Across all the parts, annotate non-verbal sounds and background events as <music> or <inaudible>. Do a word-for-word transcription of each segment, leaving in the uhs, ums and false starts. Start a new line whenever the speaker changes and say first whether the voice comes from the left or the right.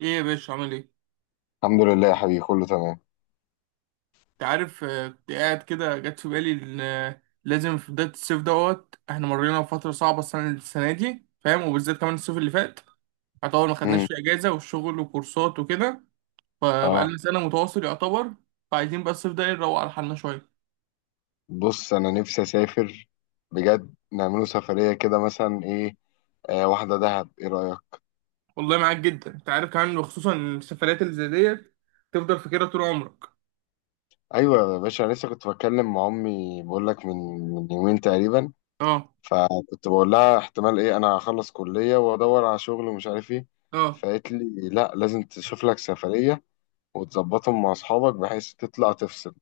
right: ايه يا باشا عامل ايه؟
left: الحمد لله يا حبيبي، كله تمام.
right: انت عارف، آه، كنت قاعد كده جت في بالي ان، آه، لازم في بداية الصيف دوت احنا مرينا بفترة صعبة. السنة السنة دي فاهم، وبالذات كمان الصيف اللي فات يعتبر ما خدناش
left: امم.
right: فيه اجازة، والشغل وكورسات وكده. فبقالنا
left: اه.
right: سنة متواصل يعتبر. فعايزين بقى الصيف ده نروق على حالنا شوية.
left: بص، انا نفسي اسافر بجد. نعمله سفريه كده، مثلا ايه؟ آه واحده دهب، ايه رايك؟
right: والله معاك جدا. انت عارف كمان، وخصوصا إن السفرات اللي زي ديت تفضل فاكرها طول عمرك.
left: ايوه يا باشا، انا لسه كنت بتكلم مع امي بقول لك من من يومين تقريبا.
right: اه.
left: فكنت بقول لها، احتمال ايه، انا هخلص كليه وادور على شغل، ومش عارف ايه.
right: اه،
left: فقالت لي لا، لازم تشوف لك سفريه وتظبطهم مع اصحابك بحيث تطلع تفصل.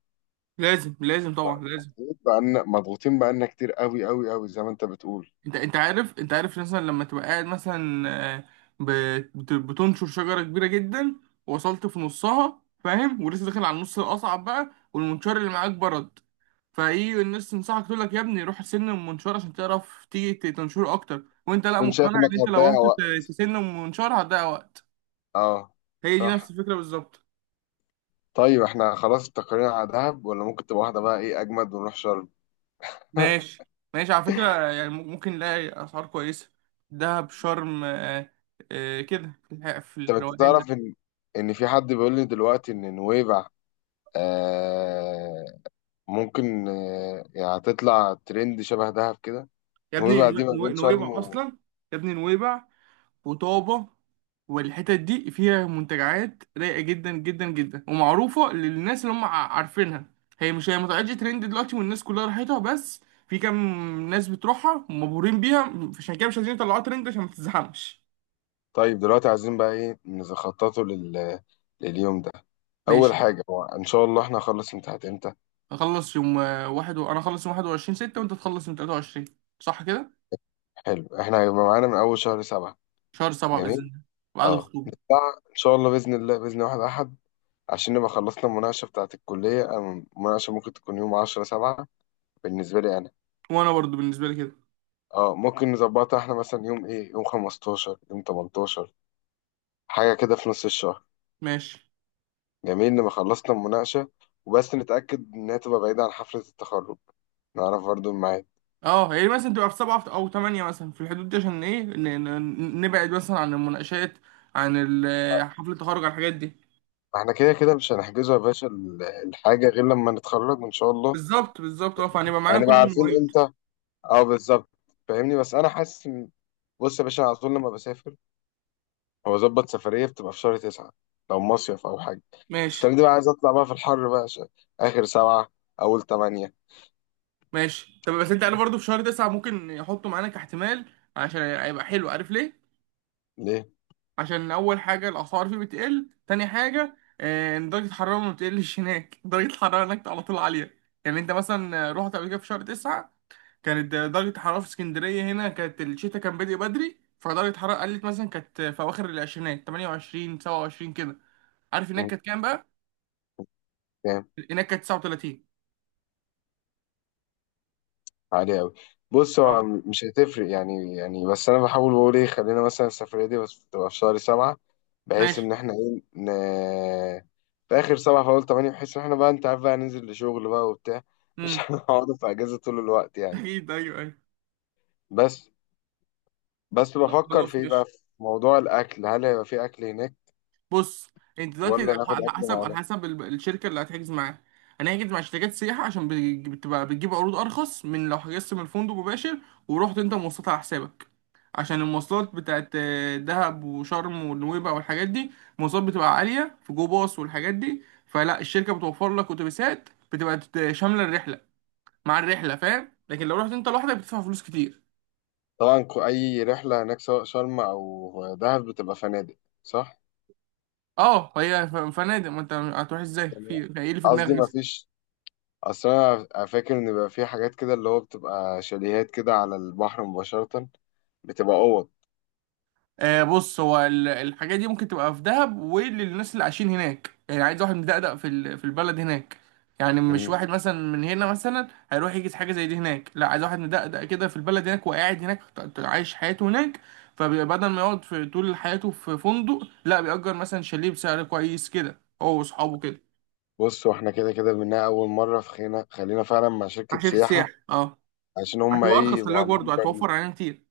right: لازم لازم طبعا لازم.
left: مضغوط بقى. مضغوطين بقالنا كتير، قوي قوي قوي زي ما انت بتقول.
right: انت انت عارف انت عارف مثلا لما تبقى قاعد مثلا، آه، بت- بت- بتنشر شجره كبيره جدا. وصلت في نصها فاهم، ولسه داخل على النص الاصعب بقى، والمنشار اللي معاك برد. فايه الناس تنصحك تقول لك يا ابني روح سن المنشار عشان تعرف تيجي ت- تنشره اكتر، وانت لا
left: كنت شايف
right: مقتنع
left: انك
right: ان انت لو
left: هتضيع
right: رحت
left: وقت.
right: ت- تسن المنشار هتضيع وقت.
left: اه.
right: هي دي نفس
left: صح.
right: الفكره بالظبط.
left: طيب احنا خلاص استقرينا على دهب، ولا ممكن تبقى واحدة بقى ايه اجمد ونروح شرم؟ <laughs>
right: ماشي. ماشي على فكره، يعني مم- ممكن نلاقي اسعار كويسه. دهب شرم، آه، آه، كده في الح- في
left: طب انت
right: الروقان.
left: تعرف ان ان في حد بيقول لي دلوقتي ان نويبع، آه ممكن آه يعني هتطلع ترند شبه دهب كده.
right: يا ابني
left: نويبع دي
right: نو-
left: ما
right: نو-
left: بين شرم
right: نويبع
left: و...
right: اصلا. يا ابني نويبع وطابة والحتت دي فيها منتجعات رايقة جدا جدا جدا، ومعروفة للناس اللي هم ع- عارفينها. هي مش هي ما طلعتش ترند دلوقتي والناس كلها راحتها، بس في كام ناس بتروحها مبهورين بيها. عشان كده مش عايزين يطلعوها ترند عشان ما تتزحمش.
left: طيب دلوقتي عايزين بقى ايه نخططه لل... لليوم ده؟ اول
right: ماشي.
left: حاجة، هو ان شاء الله احنا هنخلص امتحانات امتى؟
right: اخلص يوم، آه، واحد و... انا اخلص يوم واحد وعشرين ستة ستة، وانت تخلص يوم تلاتة وعشرين، صح كده؟
left: حلو، احنا هيبقى معانا من اول شهر سبعة.
right: شهر سبعة بإذن
left: جميل.
right: الله. بعد
left: اه
right: الخطوبة.
left: نطلع ان شاء الله، باذن الله باذن واحد احد، عشان نبقى خلصنا المناقشة بتاعة الكلية. أم- المناقشة ممكن تكون يوم عشرة سبعة بالنسبة لي أنا.
right: وانا برضو بالنسبة لي كده.
left: اه ممكن نظبطها احنا مثلا يوم ايه، يوم خمستاشر، يوم تمنتاشر، حاجة كده في نص الشهر.
right: ماشي.
left: جميل، نبقى خلصنا المناقشة، وبس نتأكد إنها تبقى بعيدة عن حفلة التخرج، نعرف برضو الميعاد.
right: اه يعني مثلا تبقى في سبعة او تمانية، مثلا في الحدود دي، عشان ايه ن- ن- نبعد مثلا عن المناقشات، عن ال- آه، حفلة التخرج، عن الحاجات دي.
left: احنا كده كده مش هنحجزه يا باشا ال- الحاجة غير لما نتخرج إن شاء الله.
right: بالظبط بالظبط، اه، فهنبقى معانا كل
left: هنبقى عارفين
right: المواعيد.
left: امتى. اه بالظبط. فاهمني، بس أنا حاسس إن- بص يا باشا، على طول لما بسافر هو ظبط سفرية، بتبقى في شهر تسعة لو مصيف أو حاجة.
right: ماشي.
left: السنة دي بقى عايز أطلع بقى في الحر بقى، ش- آخر سبعة أول تمانية.
right: ماشي، طب بس انت عارف برضه في شهر تسعة ممكن يحطوا معانا كاحتمال، عشان هيبقى حلو. عارف ليه؟
left: ليه؟
right: عشان أول حاجة الأسعار فيه بتقل، تاني حاجة، آه، إن درجة الحرارة ما بتقلش هناك. <laughs> درجة الحرارة هناك على طول عالية. يعني أنت مثلا رحت قبل كده في شهر تسعة، كانت درجة الحرارة في اسكندرية هنا، كانت الشتاء كان بادئ بدري، فدرجة الحرارة قلت مثلا كانت في أواخر العشرينات، ثمانية وعشرين سبعة وعشرين كده. عارف هناك
left: مم،
right: كانت كام بقى؟
left: فاهم.
right: هناك كانت تسعة وتلاتين.
left: عالي أوي. بص
right: اه.
left: هو م- مش هتفرق يعني يعني بس أنا بحاول بقول، إيه خلينا مثلا السفرية دي بس تبقى في شهر سبعة، بحيث
right: ماشي.
left: إن إحنا إيه ن... في آخر سبعة في أول تمانية، بحيث إن إحنا بقى أنت عارف بقى ننزل لشغل بقى وبتاع. مش <laughs>
right: امم.
left: هنقعد في أجازة طول الوقت
right: <laughs>
left: يعني.
right: أكيد، أيوه أيوه.
left: بس بس
right: طب
left: بفكر في
right: خلاص
left: إيه بقى،
right: ماشي.
left: في موضوع الأكل، هل هيبقى في أكل هناك؟
right: بص، انت دلوقتي
left: ولا ناخد
right: على
left: اكل
right: حسب، على
left: معانا؟
right: حسب ال- الشركه اللي هتحجز معاها. انا هحجز مع شركات سياحه عشان بتج- بتبقى بتجيب عروض ارخص من لو حجزت من الفندق مباشر، ورحت انت مواصلات على حسابك. عشان المواصلات بتاعت، آه، دهب وشرم ونويبع والحاجات دي، المواصلات بتبقى عاليه في جو باص والحاجات دي. فلا، الشركه بتوفر لك اتوبيسات بتبقى تت- شامله الرحله، مع الرحله فاهم. لكن لو رحت انت لوحدك بتدفع فلوس كتير.
left: طبعا، كو- اي رحله هناك سواء شرم او دهب بتبقى فنادق. صح.
right: اه، هي ف- فنادق. ما انت هتروح ازاي؟
left: يعني
right: في يعني ايه اللي في
left: قصدي ما
right: دماغك؟
left: فيش، اصل انا فاكر ان بيبقى في حاجات كده اللي هو بتبقى شاليهات كده على البحر مباشره، بتبقى اوض.
right: آه بص، هو ال- الحاجات دي ممكن تبقى في دهب، وللناس اللي عايشين هناك. يعني عايز واحد مدقدق في ال- في البلد هناك، يعني مش
left: مم.
right: واحد مثلا من هنا مثلا هيروح يجي حاجه زي دي هناك. لا، عايز واحد مدقدق كده في البلد هناك، وقاعد هناك ط- ط- عايش حياته هناك. فبدل ما يقعد في طول حياته في فندق، لا، بيأجر مثلا شاليه بسعر كويس كده هو واصحابه كده.
left: بص، واحنا كده كده منها اول مره، في خينا خلينا فعلا مع
right: مع
left: شركه
right: شركه
left: سياحه،
right: سياحه، اه.
left: عشان هم
right: هتبقى
left: ايه
right: ارخص، خلي
left: يبقوا
right: بالك
left: عاملين
right: برضه،
left: برنامج.
right: هتوفر علينا كتير.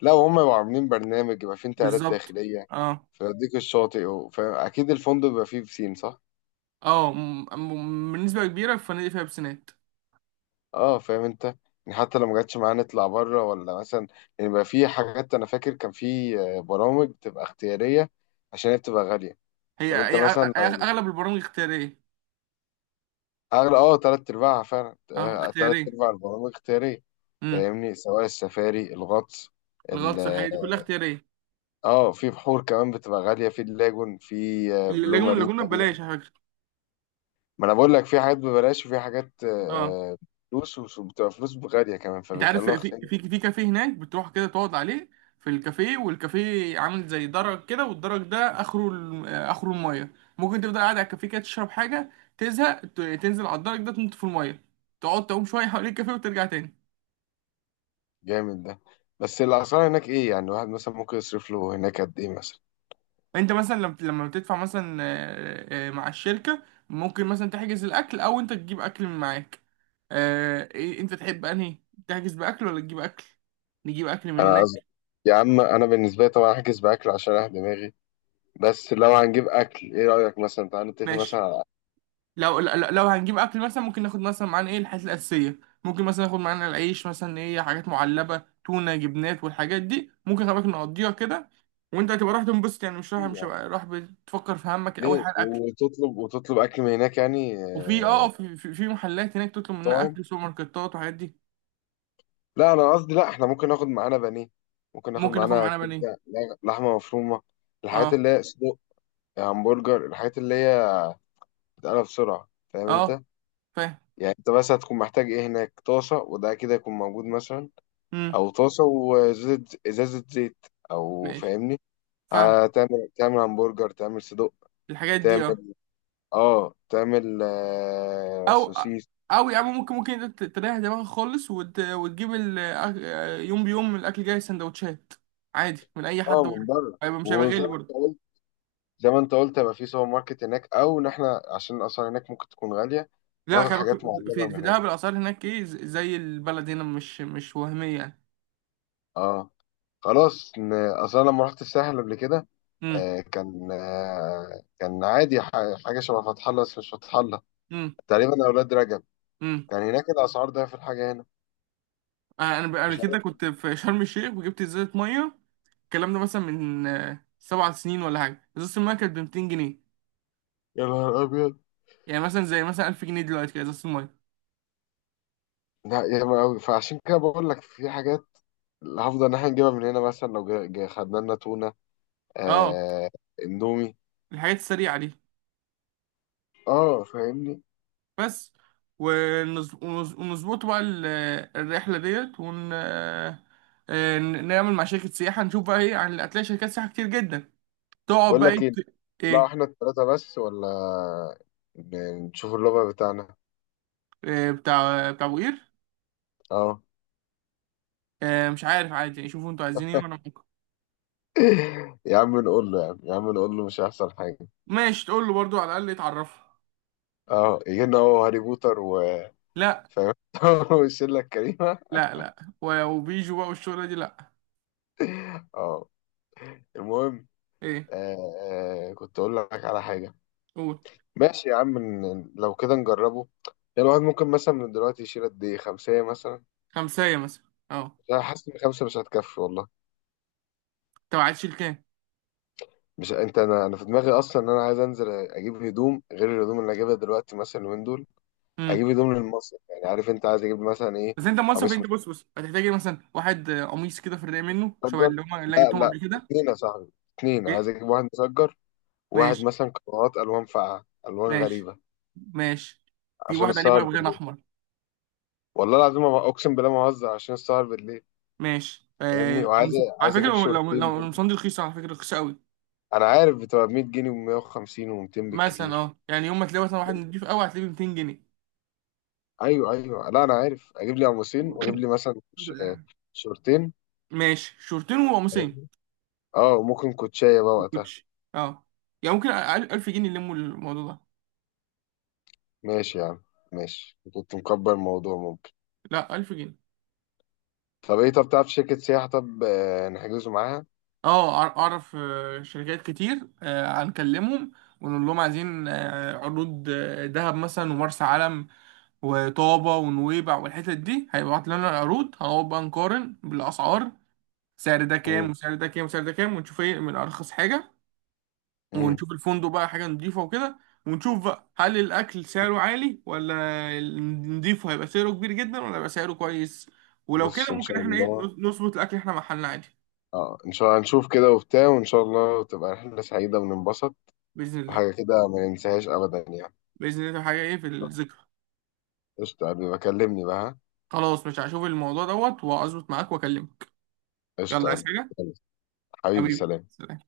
left: لا، هم يبقوا عاملين برنامج يبقى فيه انتقالات
right: بالظبط.
left: داخليه،
right: اه.
left: فيوديك الشاطئ و... فاكيد الفندق بيبقى فيه بسين. صح.
right: اه م- م- بالنسبه كبيره في فنادق فيها بسنات.
left: اه فاهم انت. يعني حتى لو ما جاتش معانا نطلع بره ولا مثلا. يعني بقى في حاجات، انا فاكر كان في آه، برامج بتبقى اختياريه، عشان هي بتبقى غاليه.
right: هي
left: طب انت
right: هي أغ-
left: مثلا
right: أغ-
left: لو
right: اغلب البرامج اختياريه.
left: اغلى، اه تلات ارباعها فعلا،
right: اه
left: آه، تلات
right: اختياريه.
left: ارباع البرامج اختياريه.
right: امم.
left: فاهمني، سواء السفاري، الغطس، ال
right: الغطس، الحاجه دي كلها اختياريه.
left: اه في بحور كمان بتبقى غاليه، في اللاجون، في آه، بلو
right: اللاجون،
left: مارين
right: اللاجونه
left: تقريبا.
right: ببلاش على فكره.
left: ما انا بقول لك في حاجات ببلاش، وفي حاجات
right: اه.
left: آه، آه، فلوس، وبتبقى فلوس غاليه كمان
right: انت عارف
left: فبيخلوها.
right: في، في في كافيه هناك بتروح كده تقعد عليه. في الكافيه، والكافيه عامل زي درج كده، والدرج ده اخره ال- آه، اخره الميه. ممكن تفضل قاعد على الكافيه كده تشرب حاجه، تزهق ت- تنزل على الدرج ده تنط في الميه، تقعد تعوم شويه حوالين الكافيه وترجع تاني.
left: جامد ده. بس الاسعار هناك ايه يعني الواحد مثلا ممكن يصرف له هناك قد ايه مثلا.
right: انت مثلا لم- لما بتدفع مثلا، آه، آه، مع الشركة، ممكن مثلا تحجز الأكل، أو انت تجيب أكل من معاك. آه، إيه- انت تحب أنهي؟ تحجز بأكل ولا تجيب أكل؟ نجيب أكل من
left: انا
right: هناك.
left: قصدي، يا عم انا بالنسبه لي طبعا هحجز باكل عشان اريح دماغي. بس لو هنجيب اكل، ايه رايك مثلا تعالى نتفق مثلا
right: ماشي.
left: على
right: لو لو لو هنجيب أكل، مثلا ممكن ناخد مثلا معانا ايه، الحاجات الأساسية. ممكن مثلا ناخد معانا العيش، مثلا ايه، حاجات معلبة، تونة، جبنات والحاجات دي، ممكن. خلي بالك نقضيها كده، وانت هتبقى رايح تنبسط، يعني مش رايح،
left: ايه
right: مش
left: يعني.
right: هبقى رايح بتفكر في همك، أول
left: ليه،
right: حاجة الأكل.
left: وتطلب وتطلب اكل من هناك يعني
right: وفي اه، آه،
left: آه،
right: في في في محلات هناك تطلب منها
left: طاعم.
right: أكل، سوبر ماركتات وحاجات دي.
left: لا انا قصدي، لا احنا ممكن ناخد معانا بانيه، ممكن ناخد
right: ممكن ناخد
left: معانا
right: معانا بانيه.
left: كبده، لغ- لحمه مفرومه، الحاجات
right: اه.
left: اللي هي صدق، همبرجر، الحاجات اللي هي بتتقلب بسرعه، فاهم
right: اه
left: انت.
right: فاهم.
left: يعني انت بس هتكون محتاج ايه هناك، طاسه وده كده يكون موجود مثلا،
right: امم.
left: او طاسه وازازه، ازازه زيت، او
right: ماشي.
left: فاهمني.
right: فاهم.
left: هتعمل تعمل همبرجر، تعمل صدق،
right: الحاجات دي اه.
left: تعمل اه تعمل آه
right: او،
left: سوسيس.
right: او يا عم، ممكن ممكن انت ت- تريح دماغك خالص، وت... وتجيب ال... أك- يوم بيوم الاكل جاي سندوتشات عادي من اي حد
left: اه من
right: بره.
left: بره،
right: هيبقى، مش هيبقى
left: وزي
right: غالي
left: ما انت
right: برضه.
left: قلت، زي ما انت قلت يبقى في سوبر ماركت هناك، او ان احنا عشان اصلا هناك ممكن تكون غاليه،
right: لا
left: ناخد
right: خلي
left: حاجات
right: بالك،
left: معلبه
right: في في
left: من هنا.
right: دهب الاسعار هناك ايه، ز- زي البلد هنا، مش مش وهميه يعني.
left: اه خلاص. ن- اصلا لما رحت الساحل قبل كده،
right: امم.
left: آه، كان آه، كان عادي، ح- حاجة شبه فتح الله بس مش فتح الله،
right: امم.
left: تقريبا أولاد رجب.
right: امم.
left: كان هناك الأسعار ده في الحاجة هنا.
right: انا ب- قبل
left: مش
right: كده كنت في شرم الشيخ وجبت ازازه ميه، الكلام ده مثلا من، آه، سبع سنين ولا حاجه، ازازه الميه كانت ب ميتين جنيه.
left: يا نهار ابيض
right: يعني مثلا زي مثلا ألف جنيه دلوقتي كده ازازة المية.
left: لا ياما قوي. فعشان كده بقول لك في حاجات اللي هفضل ان احنا نجيبها من هنا، مثلا لو جا- جا- خدنا لنا تونه،
right: اه،
left: آه اندومي.
right: الحاجات السريعة دي
left: اه فاهمني.
right: بس. ونز- ونز- ونظبط بقى ال- الرحلة ديت، ون آه، ن- نعمل مع شركة سياحة، نشوف بقى ايه. يعني هتلاقي شركات سياحة كتير جدا، تقعد
left: بقول
right: بقى
left: لك
right: ايه
left: ايه،
right: ت-
left: نطلعوا
right: ايه.
left: احنا الثلاثه بس ولا ن- نشوف اللغه بتاعنا.
right: آه، بتاع بتاع ابو قير،
left: اه.
right: آه، مش عارف عادي يعني، شوفوا انتوا عايزين ايه وانا ممكن.
left: <laughs> يا عم نقول له، يا عم يا عم نقول له مش هيحصل حاجه.
right: ماشي تقول له برضو، على الأقل يتعرفوا.
left: اه يجي لنا هو هاري بوتر و
right: لا
left: فاهم <laughs> والشله الكريمه.
right: لا. لا، و- وبيجوا بقى والشغلة دي، لا.
left: اه المهم.
right: ايه.
left: آه آه كنت اقول لك على حاجه.
right: قول.
left: ماشي يا عم، ن- لو كده نجربه. يعني الواحد ممكن مثلا من دلوقتي يشيل قد ايه، خمسة مثلا.
right: خمسة مثلا، اه.
left: انا حاسس ان خمسة مش هتكفي والله.
right: انت عايز تشيل كام؟
left: مش انت، انا انا في دماغي اصلا ان انا عايز انزل اجيب هدوم غير الهدوم اللي اجيبها دلوقتي مثلا اليومين دول. اجيب هدوم للمصيف يعني، عارف انت عايز اجيب مثلا ايه.
right: بس انت مصرف.
left: قميص
right: انت بص بص هتحتاج ايه؟ مثلا واحد، آه، قميص كده في الرقاق منه شبه
left: متسجر.
right: اللي هم اللي أنا
left: لا
right: جبتهم
left: لا
right: قبل كده.
left: اتنين يا صاحبي، اتنين عايز
right: ايه.
left: اجيب واحد مسجر، وواحد
right: ماشي.
left: مثلا قنوات الوان فاقعة الوان
right: ماشي.
left: غريبة،
right: ماشي. تجيب
left: عشان
right: واحد عليه
left: السهر
right: بغيان
left: بالليل.
right: احمر.
left: والله العظيم، ما- اقسم بالله ما بهزر، عشان السهر بالليل.
right: ماشي. آه
left: فاهمني، وعايز
right: قميص على
left: عايز
right: فكره،
left: اجيب
right: لو لو
left: شورتين.
right: لو القمصان دي رخيصه على فكره، رخيصه قوي.
left: انا عارف بتبقى ب مية جنيه ومية وخمسين وميتين
right: مثلا
left: بالكتير.
right: اه، يعني يوم ما تلاقي مثلا واحد نضيف قوي هتلاقيه ب مائتين جنيه.
left: ايوه ايوه، لا انا عارف اجيب لي قميصين، واجيب لي مثلا ش-
right: الحمد
left: آه،
right: لله.
left: شورتين،
right: ماشي، شورتين وقميصين
left: فاهمني. اه وممكن كوتشايه بقى وقتها.
right: وكوتش. اه يعني ممكن أقل- ألف جنيه يلموا الموضوع ده.
left: ماشي يا عم. ماشي، كنت مكبر الموضوع ممكن.
right: لا ألف جنيه.
left: طب ايه، طب تعرف شركه سياحه طب آه، نحجزه معاها.
right: اه أع- اعرف، آه، شركات كتير. آه، هنكلمهم ونقول لهم عايزين، آه، عروض، آه، دهب مثلا، ومرسى علم وطابة ونويبع والحتت دي. هيبعت لنا العروض، هنقعد بقى نقارن بالاسعار، سعر ده كام
left: امم.
right: وسعر ده كام وسعر ده كام، ونشوف ايه من ارخص حاجة.
left: امم.
right: ونشوف الفندق بقى حاجة نضيفة وكده، ونشوف بقى هل الاكل سعره عالي، ولا النضيف هيبقى سعره كبير جدا، ولا هيبقى سعره كويس. ولو كده
left: بص، ان
right: ممكن
left: شاء
right: احنا ايه،
left: الله.
right: نظبط الاكل احنا محلنا عادي.
left: اه ان شاء الله هنشوف كده وبتاع، وان شاء الله تبقى رحله سعيده وننبسط،
right: بإذن الله.
left: وحاجه كده ما ننساهاش ابدا يعني.
right: بإذن الله. حاجة إيه في الذكرى.
left: قشطه يا حبيبي، بكلمني بقى، ها؟
right: خلاص مش هشوف الموضوع دوت واظبط معاك واكلمك. يلا
left: قشطه يا
right: عايز
left: حبيبي.
right: حاجة؟
left: يلا. حبيبي
right: حبيبي
left: سلام
right: سلام.